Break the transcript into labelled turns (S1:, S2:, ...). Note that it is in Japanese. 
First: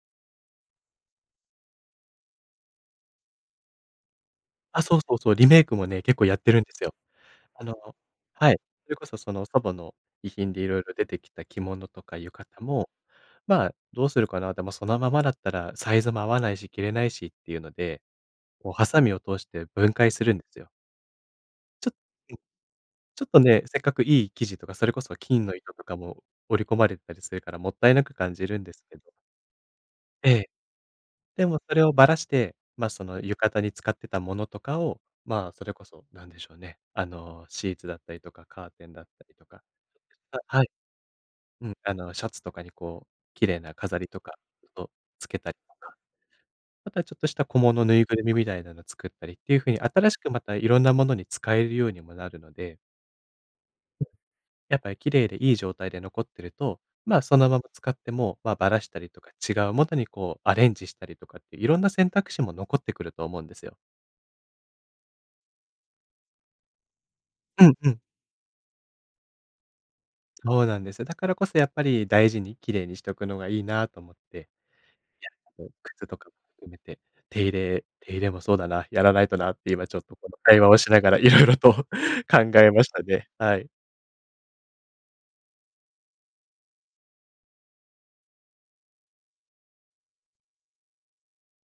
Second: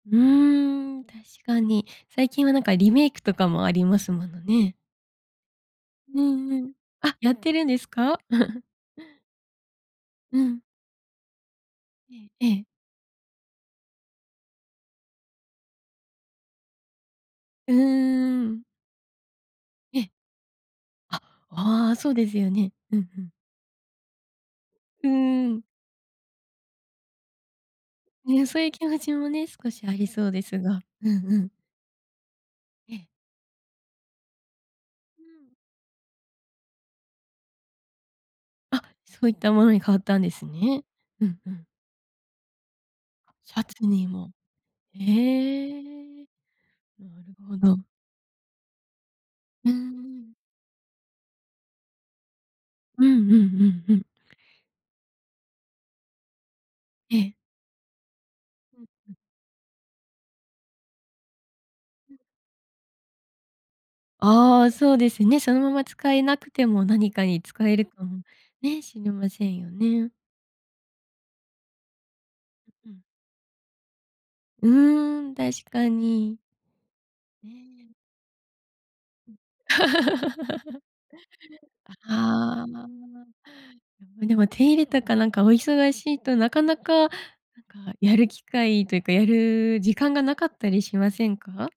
S1: うーん、確かに。最近はなんかリメイクとかもありますものね。
S2: あ、そうそうそう。リメイクもね、結
S1: う
S2: 構やっ
S1: ん
S2: て
S1: う
S2: るんで
S1: ん。
S2: すよ。
S1: あ、やってる
S2: あ
S1: ん
S2: の
S1: ですか？
S2: はい、それこそその祖母の遺
S1: う
S2: 品で
S1: ん。
S2: 色々出てきた着物とか
S1: え
S2: 浴
S1: ええ
S2: 衣
S1: え。
S2: も、まあどうするかな、でもそのままだったらサイズも合わないし、着れないしっていうの
S1: うー
S2: で、
S1: ん。
S2: こうハサミを通して分
S1: え。
S2: 解するんですよ。
S1: あ、
S2: ち
S1: あ
S2: ょん。
S1: あ、そうですよね。うんう
S2: ちょっ
S1: ん。
S2: とね、せっかくいい生地とか、それこ
S1: う
S2: そ金の
S1: ん。
S2: 糸とかも織り込まれたりするから、もったいなく感
S1: ね、
S2: じ
S1: そ
S2: る
S1: う
S2: ん
S1: いう
S2: です
S1: 気
S2: け
S1: 持
S2: ど。
S1: ちもね、少しありそ
S2: え
S1: うで
S2: え、
S1: すが、うんう
S2: で
S1: ん。
S2: もそれをばらして、ま、
S1: え
S2: そ
S1: え。
S2: の浴衣に使ってたものとかを、
S1: うん。
S2: ま、それこそなんでしょうね、あのシーツだったりとかカー
S1: あ、
S2: テンだった
S1: そう
S2: り
S1: いっ
S2: と
S1: た
S2: か
S1: ものに変わったんで
S2: あ、
S1: す
S2: はい。
S1: ね、うんうん。
S2: うん、あのシャツとかにこう綺
S1: シ
S2: 麗
S1: ャ
S2: な
S1: ツ
S2: 飾
S1: に
S2: りと
S1: も。
S2: かをつけたり
S1: へ
S2: とか、
S1: え、
S2: また
S1: な
S2: ちょっとし
S1: る
S2: た
S1: ほ
S2: 小
S1: ど。
S2: 物、ぬいぐるみみたいなの作ったりっていう
S1: う
S2: 風
S1: ー
S2: に、新しく
S1: ん。
S2: またいろんなものに使えるようにもなるので
S1: うんうんうんうん。
S2: やっぱ綺麗でいい状態で残ってると、
S1: え
S2: まあ、
S1: え。
S2: そのまま使っても、まあ、ばら
S1: うん
S2: したり
S1: うん。
S2: とか、違うもとにこうアレンジしたりとかって色んな選
S1: ん。
S2: 択肢も残ってくると思うんですよ。
S1: ああ、そうですね。そのまま使えなくても何かに
S2: う
S1: 使
S2: ん
S1: える
S2: うん。
S1: かもね、しれませんよね。
S2: そうなんです。だからこそやっぱり大事に綺麗
S1: う
S2: に
S1: ん。
S2: しとくのがいいなと思って。
S1: うーん、
S2: やっ
S1: 確
S2: ぱり、
S1: か
S2: 靴とかも
S1: に。
S2: 含めて、手入
S1: ね
S2: れ
S1: え。
S2: 手入れもそうだな、やらない
S1: うん。
S2: となって、今ちょっとこの会話を しながら色々と考
S1: あ
S2: えま
S1: あ。
S2: したね。はい。
S1: うん、でも手入れとかなんかお忙しいと、なかなかなんかやる機会というかやる時間がなかったりしませんか？